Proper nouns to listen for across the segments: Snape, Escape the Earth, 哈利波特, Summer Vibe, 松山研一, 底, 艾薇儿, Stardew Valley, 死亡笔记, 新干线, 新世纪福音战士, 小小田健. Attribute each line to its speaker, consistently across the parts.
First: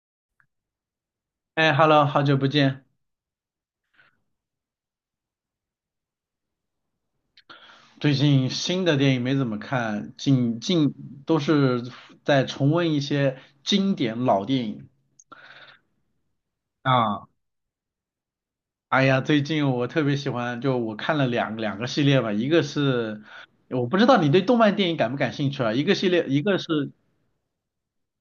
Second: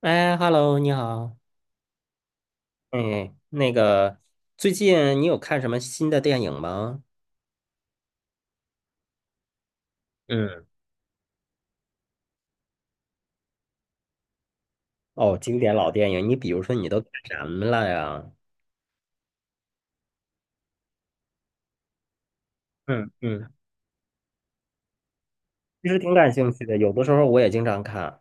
Speaker 1: 哎，Hello，你好。
Speaker 2: 哎，Hello，好久不见。
Speaker 1: 哎，那个，最近你有看什么新的电影吗？
Speaker 2: 最近新的电影没怎么看，
Speaker 1: 嗯。
Speaker 2: 都是在重温一些经典老电影
Speaker 1: 哦，经典老电影，你比如说你都看
Speaker 2: 啊。
Speaker 1: 什么了呀？
Speaker 2: 哎呀，最近我特别喜欢，就我看了两个系列吧，一个
Speaker 1: 嗯
Speaker 2: 是
Speaker 1: 嗯。
Speaker 2: 我不知道你对动漫电影感不感兴趣啊，一
Speaker 1: 其
Speaker 2: 个
Speaker 1: 实
Speaker 2: 系
Speaker 1: 挺
Speaker 2: 列，
Speaker 1: 感兴趣的，有的时候我也经常看。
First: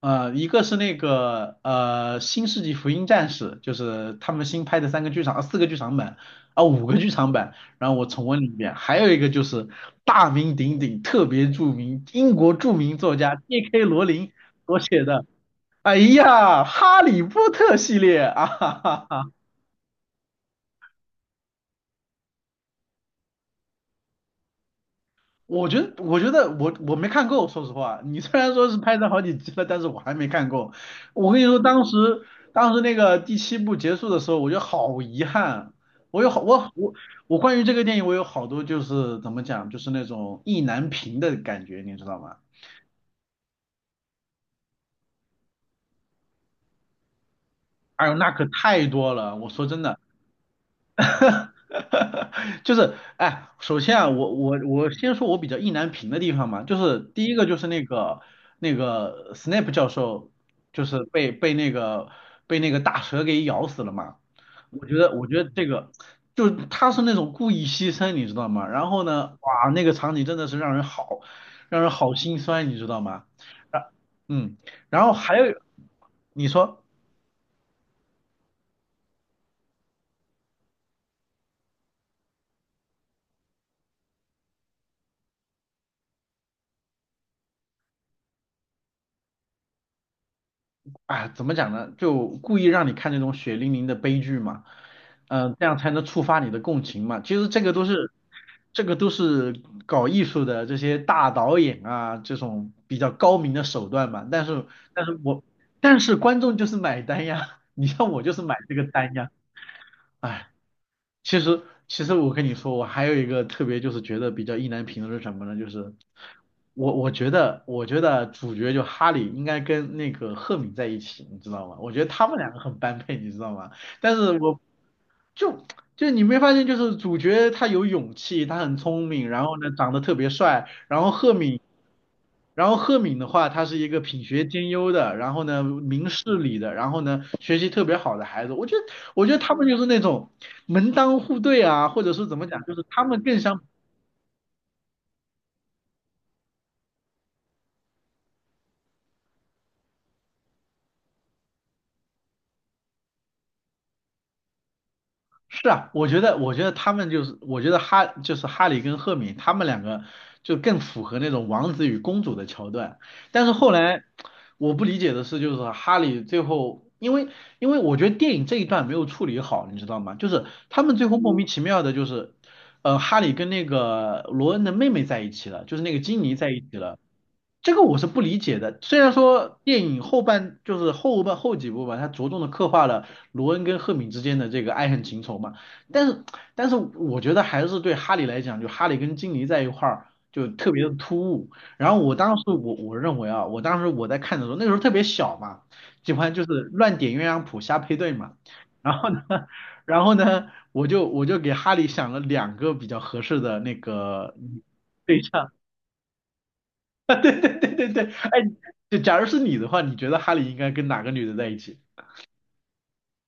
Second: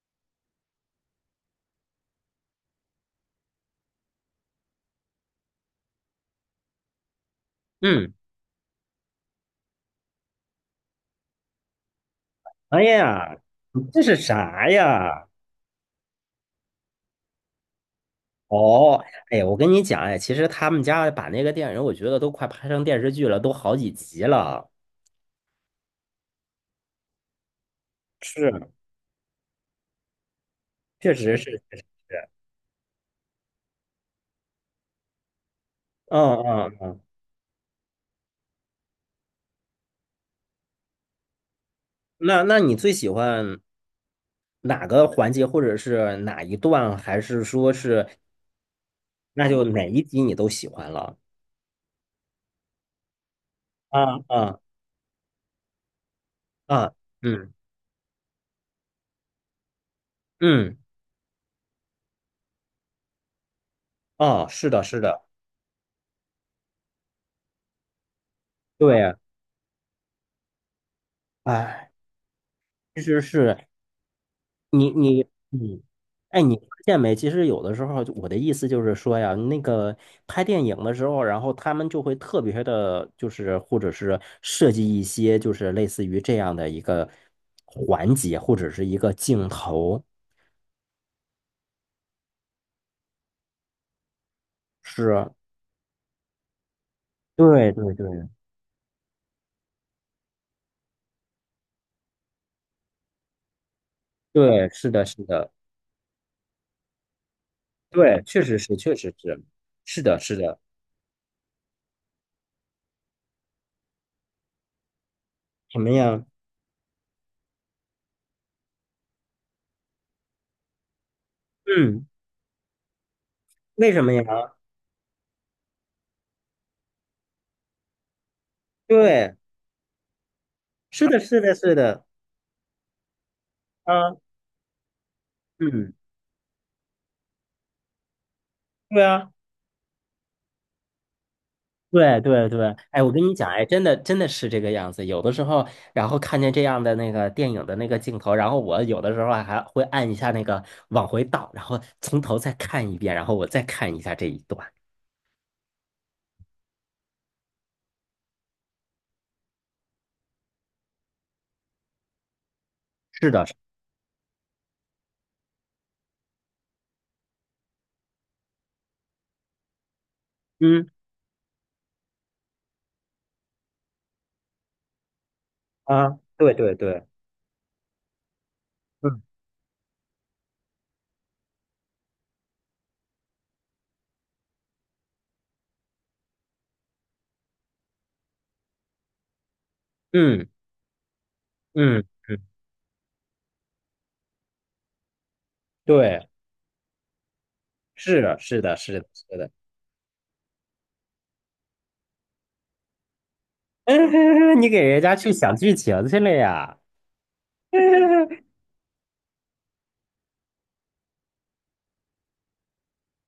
Speaker 2: 一个是那个《新世纪福音战士》，就是他们新拍的三个剧场，啊四个剧场版，啊五个剧场版，然后我
Speaker 1: 嗯。
Speaker 2: 重温了一遍。还有一个就是大名鼎鼎、特别著名英国著
Speaker 1: 哎
Speaker 2: 名作
Speaker 1: 呀，
Speaker 2: 家 J.K.
Speaker 1: 你这
Speaker 2: 罗
Speaker 1: 是
Speaker 2: 琳
Speaker 1: 啥
Speaker 2: 所写的，
Speaker 1: 呀？
Speaker 2: 哎呀，《哈利波特》系列啊，哈
Speaker 1: 哦，
Speaker 2: 哈哈
Speaker 1: 哎呀，我跟你讲，哎，其实他们家把那个电影，我觉得都快拍成电视剧了，都好几集了。
Speaker 2: 我觉得我没看够，说实话，你虽然
Speaker 1: 是，
Speaker 2: 说是拍成好几集了，但是我还没看够。
Speaker 1: 确
Speaker 2: 我
Speaker 1: 实
Speaker 2: 跟你说，
Speaker 1: 是，确实
Speaker 2: 当时
Speaker 1: 是。
Speaker 2: 当时那个第七部结束的时候，我觉得好遗憾。我有好
Speaker 1: 嗯
Speaker 2: 我
Speaker 1: 嗯
Speaker 2: 我
Speaker 1: 嗯。
Speaker 2: 我关于这个电影，我有好多就是怎么讲，就是那种意难平的感觉，你知道吗？
Speaker 1: 那你最喜欢？哪个环节或者是哪一段，还是说是
Speaker 2: 哎呦，那可太多了。
Speaker 1: 那
Speaker 2: 我
Speaker 1: 就
Speaker 2: 说真
Speaker 1: 哪
Speaker 2: 的，
Speaker 1: 一集你都喜欢了？
Speaker 2: 哈哈，就是哎，首先啊，
Speaker 1: 啊
Speaker 2: 我
Speaker 1: 啊
Speaker 2: 我我先说我比较意难平的地方嘛，就
Speaker 1: 啊！
Speaker 2: 是第一个
Speaker 1: 嗯
Speaker 2: 就是那个 Snape 教授，
Speaker 1: 嗯。
Speaker 2: 就是被那个大蛇给咬死了嘛。
Speaker 1: 哦，是的，
Speaker 2: 我觉
Speaker 1: 是
Speaker 2: 得
Speaker 1: 的，
Speaker 2: 我觉得这个就是他是那种故意牺牲，你知道吗？然
Speaker 1: 对
Speaker 2: 后
Speaker 1: 啊，
Speaker 2: 呢，哇，那个场景真的是让人好让
Speaker 1: 哎，
Speaker 2: 人好心酸，你知道
Speaker 1: 其实
Speaker 2: 吗？
Speaker 1: 是
Speaker 2: 啊，嗯，
Speaker 1: 你
Speaker 2: 然后
Speaker 1: 你
Speaker 2: 还有
Speaker 1: 嗯，哎，
Speaker 2: 你
Speaker 1: 你发
Speaker 2: 说。
Speaker 1: 现没？其实有的时候我的意思就是说呀，那个拍电影的时候，然后他们就会特别的，就是或者是设计一些就是类似于这样的一个环节或者是一个镜头，
Speaker 2: 啊，怎么讲呢？就故意让你看那种血淋淋的悲剧嘛，
Speaker 1: 是。
Speaker 2: 嗯，这样才能触发你的共情嘛。其实这
Speaker 1: 对
Speaker 2: 个都
Speaker 1: 对
Speaker 2: 是，
Speaker 1: 对
Speaker 2: 这个都是搞艺术的这些大导演啊，这种比较高明的手段嘛。
Speaker 1: 对，是的，
Speaker 2: 但是
Speaker 1: 是
Speaker 2: 我，
Speaker 1: 的，
Speaker 2: 但是观众就是买单呀，你像
Speaker 1: 对，
Speaker 2: 我就
Speaker 1: 确
Speaker 2: 是买
Speaker 1: 实
Speaker 2: 这
Speaker 1: 是，
Speaker 2: 个
Speaker 1: 确
Speaker 2: 单
Speaker 1: 实
Speaker 2: 呀，
Speaker 1: 是，是的，是
Speaker 2: 哎。
Speaker 1: 的。
Speaker 2: 其实，其实我跟你说，我还有一个特别就是觉得比较意难平的是什么呢？就
Speaker 1: 什么
Speaker 2: 是
Speaker 1: 呀？
Speaker 2: 我觉得主角就哈利应该跟那个赫敏在一起，你知道吗？我觉
Speaker 1: 嗯，
Speaker 2: 得他们两个很般配，你知道吗？
Speaker 1: 为什么
Speaker 2: 但
Speaker 1: 呀？
Speaker 2: 是我就就你没发现，就是主角他有勇气，他很聪明，
Speaker 1: 对，
Speaker 2: 然后呢长得特别帅，然
Speaker 1: 是
Speaker 2: 后
Speaker 1: 的，
Speaker 2: 赫
Speaker 1: 是的，
Speaker 2: 敏
Speaker 1: 是的，
Speaker 2: 的话，他是一个
Speaker 1: 啊，
Speaker 2: 品学兼优的，然后呢
Speaker 1: 嗯，
Speaker 2: 明事理的，然后呢学习特别好的孩子。我觉得，
Speaker 1: 对
Speaker 2: 我
Speaker 1: 啊，
Speaker 2: 觉得他们就是那种门当户对啊，或者
Speaker 1: 对
Speaker 2: 是怎
Speaker 1: 对
Speaker 2: 么讲，就
Speaker 1: 对。
Speaker 2: 是
Speaker 1: 哎，
Speaker 2: 他
Speaker 1: 我跟
Speaker 2: 们
Speaker 1: 你
Speaker 2: 更
Speaker 1: 讲，
Speaker 2: 像。
Speaker 1: 哎，真的真的是这个样子。有的时候，然后看见这样的那个电影的那个镜头，然后我有的时候还会按一下那个往回倒，然后从头再看一遍，然后我再看一下这一段。
Speaker 2: 是啊，我觉得哈就是哈利跟赫敏他们两个就更符合那种王子与公主的桥段。
Speaker 1: 是的，
Speaker 2: 但是
Speaker 1: 是
Speaker 2: 后来我不理解的是，就是哈利最后，因为我觉得电影这一段没有处理好，你知道吗？就是他
Speaker 1: 嗯，
Speaker 2: 们最后莫名其妙的，就是哈利跟那个罗恩的妹妹在一起了，就是那个
Speaker 1: 啊，
Speaker 2: 金妮在
Speaker 1: 对
Speaker 2: 一
Speaker 1: 对
Speaker 2: 起了。
Speaker 1: 对，
Speaker 2: 这个我是不理解的。虽然
Speaker 1: 嗯
Speaker 2: 说电影后半后几部吧，它着重的刻画了罗恩跟赫敏之间的这个爱恨情仇嘛，但是但是我觉得还是对哈利来讲，就哈利跟金妮在一块儿就
Speaker 1: 嗯
Speaker 2: 特别的突兀。然后
Speaker 1: 嗯
Speaker 2: 我当时
Speaker 1: 嗯，
Speaker 2: 我认为啊，我当时我在看的时候，那个时候特别小嘛，喜
Speaker 1: 对。
Speaker 2: 欢就是乱点鸳鸯谱瞎配对
Speaker 1: 是
Speaker 2: 嘛。
Speaker 1: 的，是的，是
Speaker 2: 然
Speaker 1: 的，
Speaker 2: 后呢，
Speaker 1: 是的。
Speaker 2: 然后呢，我就给哈利想了两个比较合适的那个
Speaker 1: 你给人家
Speaker 2: 对
Speaker 1: 去
Speaker 2: 象，
Speaker 1: 想剧情去了呀？
Speaker 2: 对对对对对，哎，就假如是你的话，你觉得哈利应该跟哪个女的在一起？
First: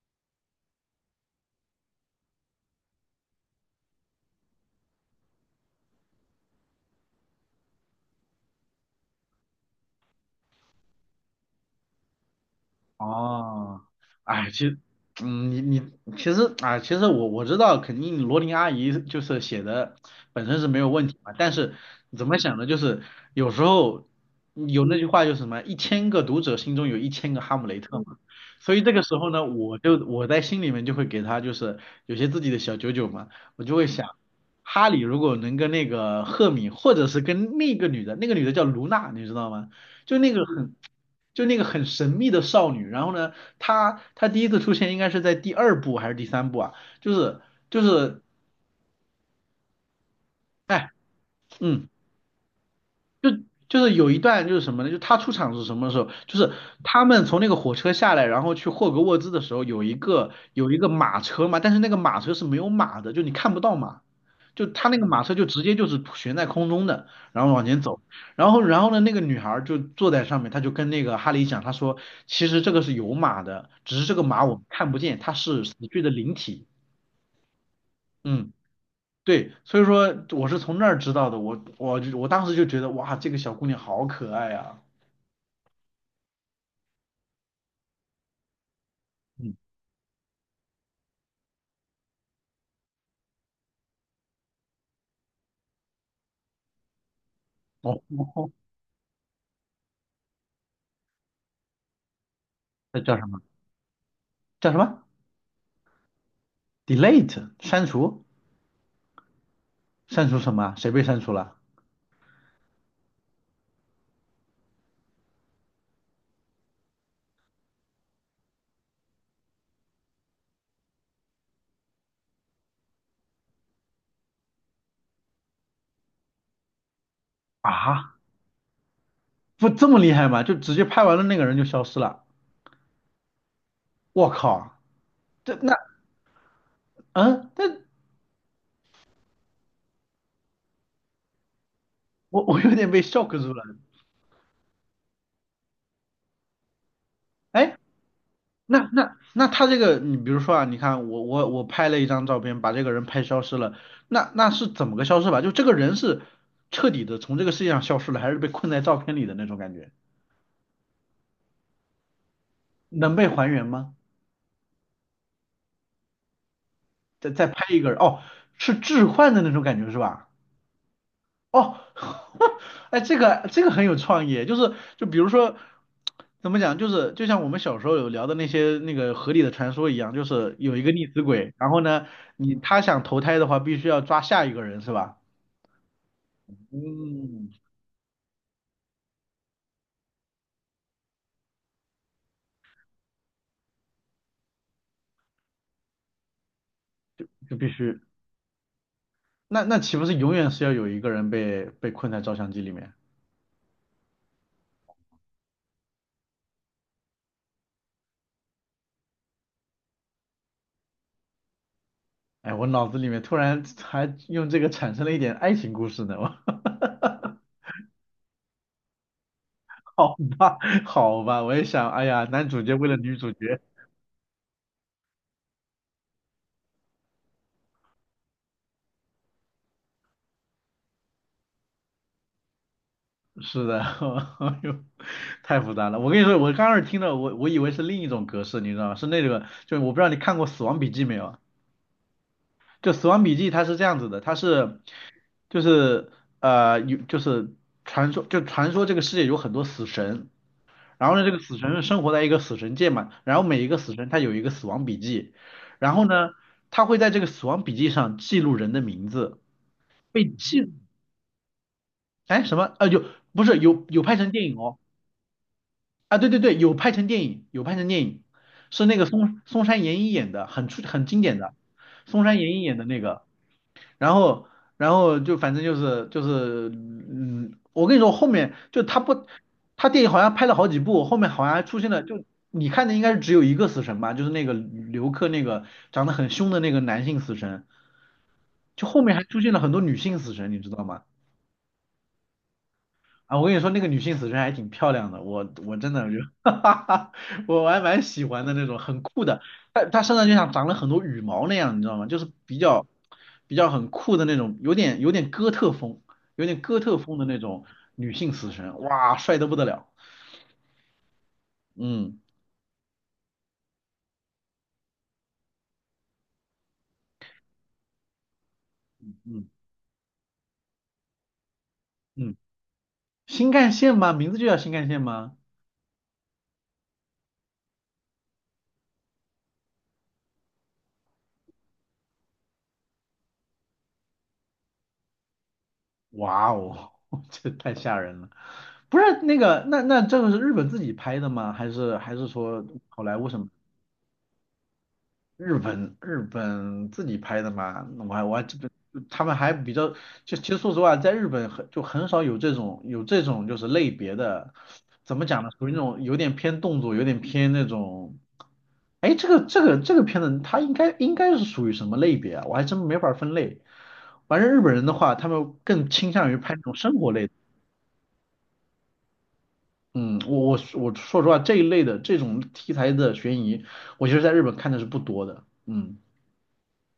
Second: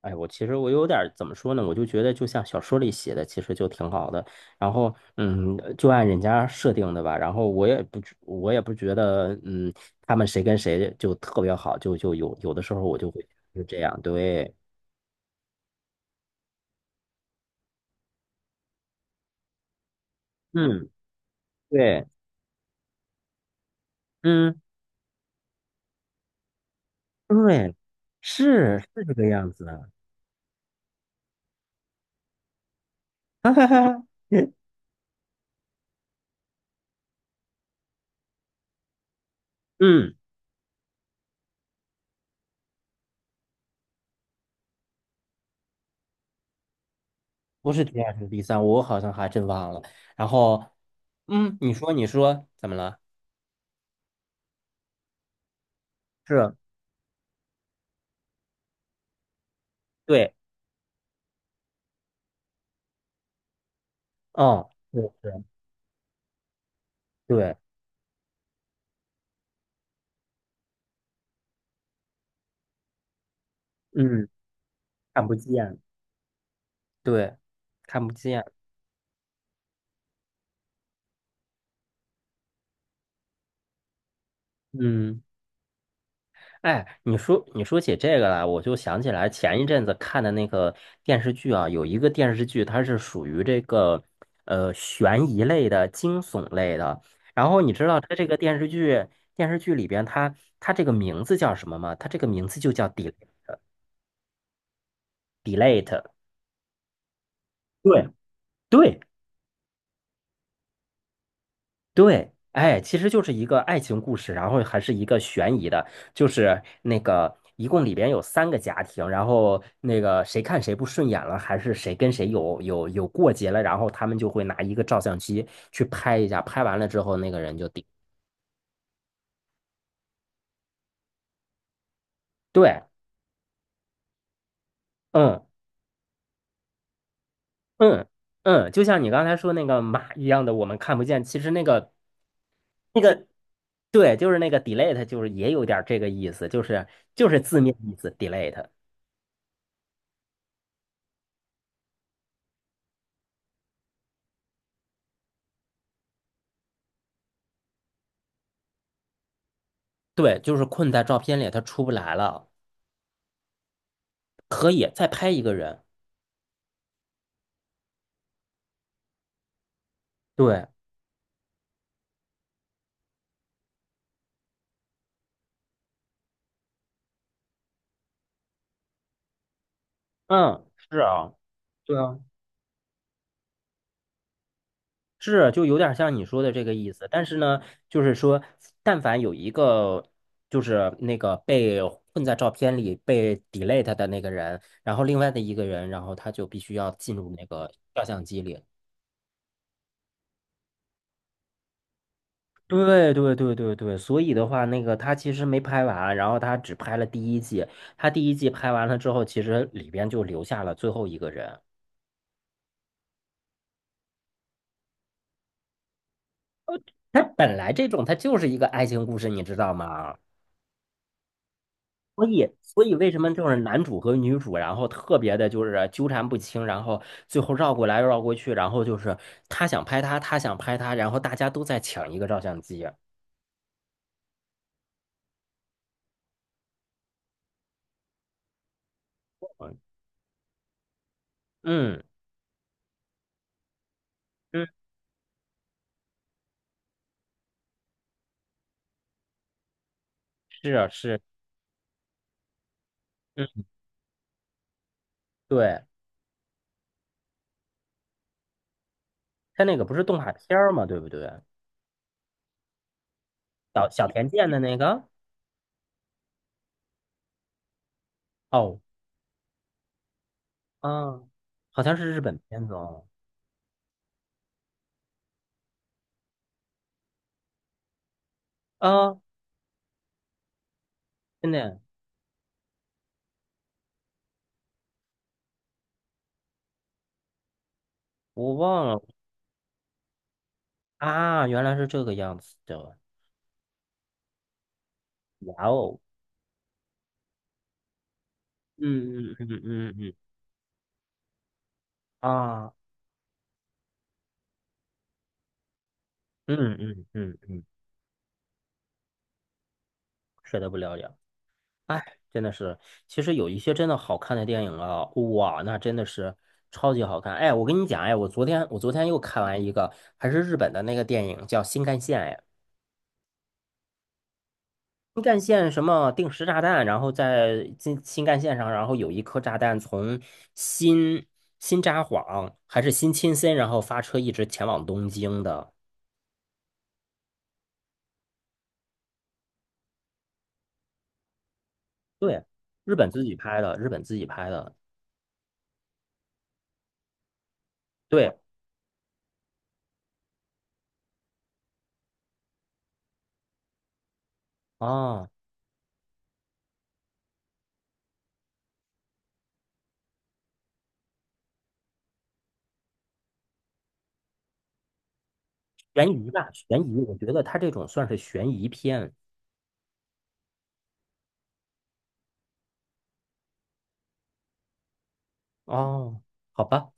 Speaker 1: 哎，我其实我有点儿怎么说呢？我就觉得就像小说里写的，其实就挺好的。然后，嗯，就按人家设定的吧。然后我也不觉得，嗯，他们谁跟谁就特别好，就有的时候我就会就这
Speaker 2: 哦，
Speaker 1: 样，
Speaker 2: 哎，
Speaker 1: 对，
Speaker 2: 其实，你其实啊，其实我知道，肯定罗琳阿姨就是写的本身是没
Speaker 1: 嗯，
Speaker 2: 有问题嘛，但是
Speaker 1: 对，
Speaker 2: 怎么想呢？就是有时候
Speaker 1: 嗯，
Speaker 2: 有那句话就是什么，一千个读者心中有一千个哈姆
Speaker 1: 对，
Speaker 2: 雷特嘛，所
Speaker 1: 是
Speaker 2: 以
Speaker 1: 是
Speaker 2: 这个
Speaker 1: 这
Speaker 2: 时
Speaker 1: 个
Speaker 2: 候呢，
Speaker 1: 样子
Speaker 2: 我
Speaker 1: 的，
Speaker 2: 就我在心里面就会给他就是有些自己的小九九嘛，我就会想，哈利如果能跟那个赫敏，或者是跟那个女的，那个女的叫卢娜，你知道吗？
Speaker 1: 嗯。
Speaker 2: 就那个很。就那个很神秘的少女，然后呢，她第一次出现应该是在第二部还是第三部啊？就是
Speaker 1: 不
Speaker 2: 就
Speaker 1: 是第二
Speaker 2: 是，
Speaker 1: 是第三，我好像还真忘了。然后，
Speaker 2: 哎，
Speaker 1: 嗯，你
Speaker 2: 嗯。
Speaker 1: 说你说怎么了？
Speaker 2: 就就是有一段就是什么呢？就他出场是什么时候？就是
Speaker 1: 是，
Speaker 2: 他们从那个火车下来，然后去霍格沃兹的时候，有一个
Speaker 1: 对，
Speaker 2: 有一个马车嘛，但是那个马车是没有马的，就你看不到马，就
Speaker 1: 嗯，
Speaker 2: 他那个
Speaker 1: 对
Speaker 2: 马车
Speaker 1: 对
Speaker 2: 就直接就是悬在空中的，然后
Speaker 1: 对，
Speaker 2: 往前走，然后呢，那个女孩儿就坐在上面，她就跟那个哈利讲，她说其实这个是有马的，只是这个
Speaker 1: 嗯，
Speaker 2: 马我们看不见，
Speaker 1: 看
Speaker 2: 它
Speaker 1: 不
Speaker 2: 是死
Speaker 1: 见，
Speaker 2: 去的灵体。
Speaker 1: 对，看不见，
Speaker 2: 嗯，对，所以说我是从那儿知道的，我当时就觉得哇，这个小姑娘好可爱啊。
Speaker 1: 嗯，哎，你说起这个来，我就想起来
Speaker 2: 嗯，
Speaker 1: 前一阵子看的那个电视剧啊，有一个电视剧，它是属于这个悬疑类的、惊悚类的。然后你知道它这个
Speaker 2: 哦，
Speaker 1: 电视剧里边它这个名字叫什么吗？它这个名字就叫
Speaker 2: 那
Speaker 1: 《底》。
Speaker 2: 叫什么？叫什么？delete 删
Speaker 1: 对，
Speaker 2: 除？
Speaker 1: 对
Speaker 2: 删除什么啊？谁被删除了？
Speaker 1: 对，哎，其实就是一个爱情故事，然后还是一个悬疑的，就是那个一共里边有三个家庭，然后那个谁看谁不顺眼了，还是谁跟谁有过节了，然后他们就会拿一个照相机去拍一下，拍完了之后那个人就顶。
Speaker 2: 啊，不这么厉害吗？就直接拍完了那个人就消失了？
Speaker 1: 对，
Speaker 2: 我靠，
Speaker 1: 嗯
Speaker 2: 这那嗯，那
Speaker 1: 嗯嗯，就像你刚才说那个马一样的，我们看不见，其实那个
Speaker 2: 我有点
Speaker 1: 那
Speaker 2: 被
Speaker 1: 个。
Speaker 2: shock 住了。
Speaker 1: 对，就是那个 delete，就是也有点儿这个意思，就是字面
Speaker 2: 哎，
Speaker 1: 意思 delete。
Speaker 2: 那他这个，你比如说啊，你看我拍了一张照片，把这个人拍消失了，那是怎么个消失法？就这个人是彻底的从这个世界上消失了，还是被困在照片里的那种感觉？
Speaker 1: 对，就是困在照片里，他出不来了。
Speaker 2: 能被还原吗？
Speaker 1: 可以再拍一个人。
Speaker 2: 再拍一个人，哦，是置换的那种感觉是吧？
Speaker 1: 对，
Speaker 2: 哦，哎，这个这个很有创意，就比如说怎么讲，就是就像我们小时候有聊的那些那个河里的传说一样，就是
Speaker 1: 嗯，
Speaker 2: 有一个
Speaker 1: 是
Speaker 2: 溺死
Speaker 1: 啊，
Speaker 2: 鬼，然后
Speaker 1: 对
Speaker 2: 呢，
Speaker 1: 啊，
Speaker 2: 你他想投胎的话，必须要抓下一个人是吧？
Speaker 1: 是，就有点像你说的这个意思。但是
Speaker 2: 嗯，
Speaker 1: 呢，就是说，但凡有一个就是那个被困在照片里被 delete 的那个人，然后另外的一个人，然后他就必须要进入那
Speaker 2: 就必
Speaker 1: 个
Speaker 2: 须，
Speaker 1: 照相机里。
Speaker 2: 那那岂不是永远是要有一个人被被困在照相机里面？
Speaker 1: 对对对对对，所以的话，那个他其实没拍完，然后他只拍了第一季，他第一季拍完了之后，其实里边就留下了最后一个人。
Speaker 2: 哎，我脑子里面突然还用这个产生了一点爱情故事呢，我
Speaker 1: 它 本来这种它就是一个爱情故事，你知道 吗？
Speaker 2: 好吧，好吧，我也想，哎呀，男主角
Speaker 1: 所
Speaker 2: 为
Speaker 1: 以
Speaker 2: 了
Speaker 1: 为
Speaker 2: 女
Speaker 1: 什
Speaker 2: 主
Speaker 1: 么就是
Speaker 2: 角，
Speaker 1: 男主和女主，然后特别的就是纠缠不清，然后最后绕过来绕过去，然后就是他想拍他，他想拍他，然后大家都在抢一个照相机。
Speaker 2: 是的，哎呦，太复杂了。我跟你说，我刚开始听到，我以为是另一种格式，你知道吗？是那个，
Speaker 1: 嗯
Speaker 2: 就我不知道你看过《死亡笔记》没有？
Speaker 1: 嗯，
Speaker 2: 就《死亡笔记》它是这样子的，它
Speaker 1: 嗯
Speaker 2: 是就是呃有就是传说这个世界有很多死神，
Speaker 1: 是啊
Speaker 2: 然后
Speaker 1: 是，
Speaker 2: 呢这个死神生活在一个死神界嘛，然后每
Speaker 1: 嗯，
Speaker 2: 一个死神他有一个死亡笔记，
Speaker 1: 对，
Speaker 2: 然后呢他会在这个死亡笔记上记录人的名字。
Speaker 1: 他那个不是动
Speaker 2: 被
Speaker 1: 画片儿
Speaker 2: 记
Speaker 1: 嘛，对不对？
Speaker 2: 哎，什么？啊，有不是有
Speaker 1: 小
Speaker 2: 有
Speaker 1: 小
Speaker 2: 拍
Speaker 1: 田
Speaker 2: 成电
Speaker 1: 健
Speaker 2: 影
Speaker 1: 的那
Speaker 2: 哦？
Speaker 1: 个，
Speaker 2: 啊，对对对，有拍成电影，有拍成电影，
Speaker 1: 哦，
Speaker 2: 是那个松山研一演的，很
Speaker 1: 啊，
Speaker 2: 经典的，
Speaker 1: 好像是日
Speaker 2: 松
Speaker 1: 本
Speaker 2: 山研一
Speaker 1: 片子
Speaker 2: 演的那
Speaker 1: 哦，
Speaker 2: 个。然后然后就反正就是，我跟你说，后面就他
Speaker 1: 啊，
Speaker 2: 不，他电影好像拍了好几部，后面好
Speaker 1: 真
Speaker 2: 像还
Speaker 1: 的，
Speaker 2: 出现了，就你看的应该是只有一个死神吧，就是那个刘克那个长得很凶的那个男性死神，
Speaker 1: 我
Speaker 2: 就
Speaker 1: 忘了
Speaker 2: 后面还出现了很多女性死神，你知道吗？
Speaker 1: 啊，原来是这个样子的，
Speaker 2: 啊，我跟你说，那个女性死神还挺漂亮的，我
Speaker 1: 哇
Speaker 2: 我真
Speaker 1: 哦。
Speaker 2: 的就，哈哈哈，我还蛮喜欢的那种，很酷
Speaker 1: 嗯嗯
Speaker 2: 的。
Speaker 1: 嗯
Speaker 2: 她
Speaker 1: 嗯
Speaker 2: 她
Speaker 1: 嗯
Speaker 2: 身上就像长了很多羽毛那样，你知道吗？就是比
Speaker 1: 啊，
Speaker 2: 较比较很酷的那种，有点有点哥特风，有点
Speaker 1: 嗯
Speaker 2: 哥特
Speaker 1: 嗯
Speaker 2: 风的
Speaker 1: 嗯
Speaker 2: 那
Speaker 1: 嗯，
Speaker 2: 种女性死神，哇，帅得不得了。
Speaker 1: 是的，不了解。哎，
Speaker 2: 嗯
Speaker 1: 真的是，其实有一些真的好看的电影啊，哇，那真的是超级好看。哎，我跟你讲，哎，我昨天又看
Speaker 2: 嗯
Speaker 1: 完一个，还是日本的那个电影，叫《新干线》。
Speaker 2: 嗯，
Speaker 1: 哎，
Speaker 2: 新干线吗？名字就叫新干线
Speaker 1: 新
Speaker 2: 吗？
Speaker 1: 干线什么定时炸弹，然后在新干线上，然后有一颗炸弹从新新札幌还是新青森，然后发车一直前往东京的。
Speaker 2: 哇哦，这太吓人了。不是那个，那这个是日本自己拍的吗？还是还是
Speaker 1: 对，
Speaker 2: 说
Speaker 1: 日
Speaker 2: 好
Speaker 1: 本
Speaker 2: 莱
Speaker 1: 自
Speaker 2: 坞
Speaker 1: 己
Speaker 2: 什么？
Speaker 1: 拍的，日本自己拍的。
Speaker 2: 日本自己拍的嘛，那我还我
Speaker 1: 对。
Speaker 2: 还这本他们还比较，就其实说实话，在日本很少有这种就是类别的，怎么
Speaker 1: 哦，
Speaker 2: 讲呢？属于那种有点偏动作，有点偏那种，哎，这个片子它应该是属于什么类别啊？我还真没法分类。反正日本人的话，他们更
Speaker 1: 悬
Speaker 2: 倾
Speaker 1: 疑
Speaker 2: 向于
Speaker 1: 吧，
Speaker 2: 拍那种
Speaker 1: 悬
Speaker 2: 生
Speaker 1: 疑，
Speaker 2: 活
Speaker 1: 我觉
Speaker 2: 类的
Speaker 1: 得它这种算是悬疑片。
Speaker 2: 嗯，我我说实话，这一类的这种题材的悬疑，我其实在日本看的是不多的。嗯。
Speaker 1: 哦，好吧，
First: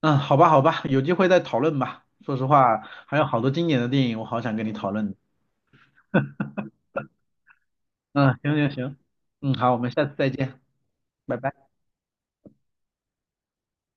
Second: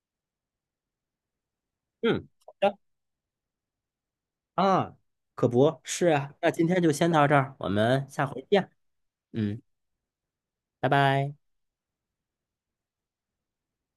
Speaker 2: 嗯，好吧，好吧，有机会再讨论吧。
Speaker 1: 嗯，
Speaker 2: 说实
Speaker 1: 好的
Speaker 2: 话，还有好多经典的电影，我好想跟你讨
Speaker 1: 啊，
Speaker 2: 论。
Speaker 1: 可不是啊，那今天就先到这儿，我们下
Speaker 2: 嗯，
Speaker 1: 回
Speaker 2: 行
Speaker 1: 见。
Speaker 2: 行行，嗯，
Speaker 1: 嗯，
Speaker 2: 好，我们下次再见，
Speaker 1: 拜拜。
Speaker 2: 拜拜。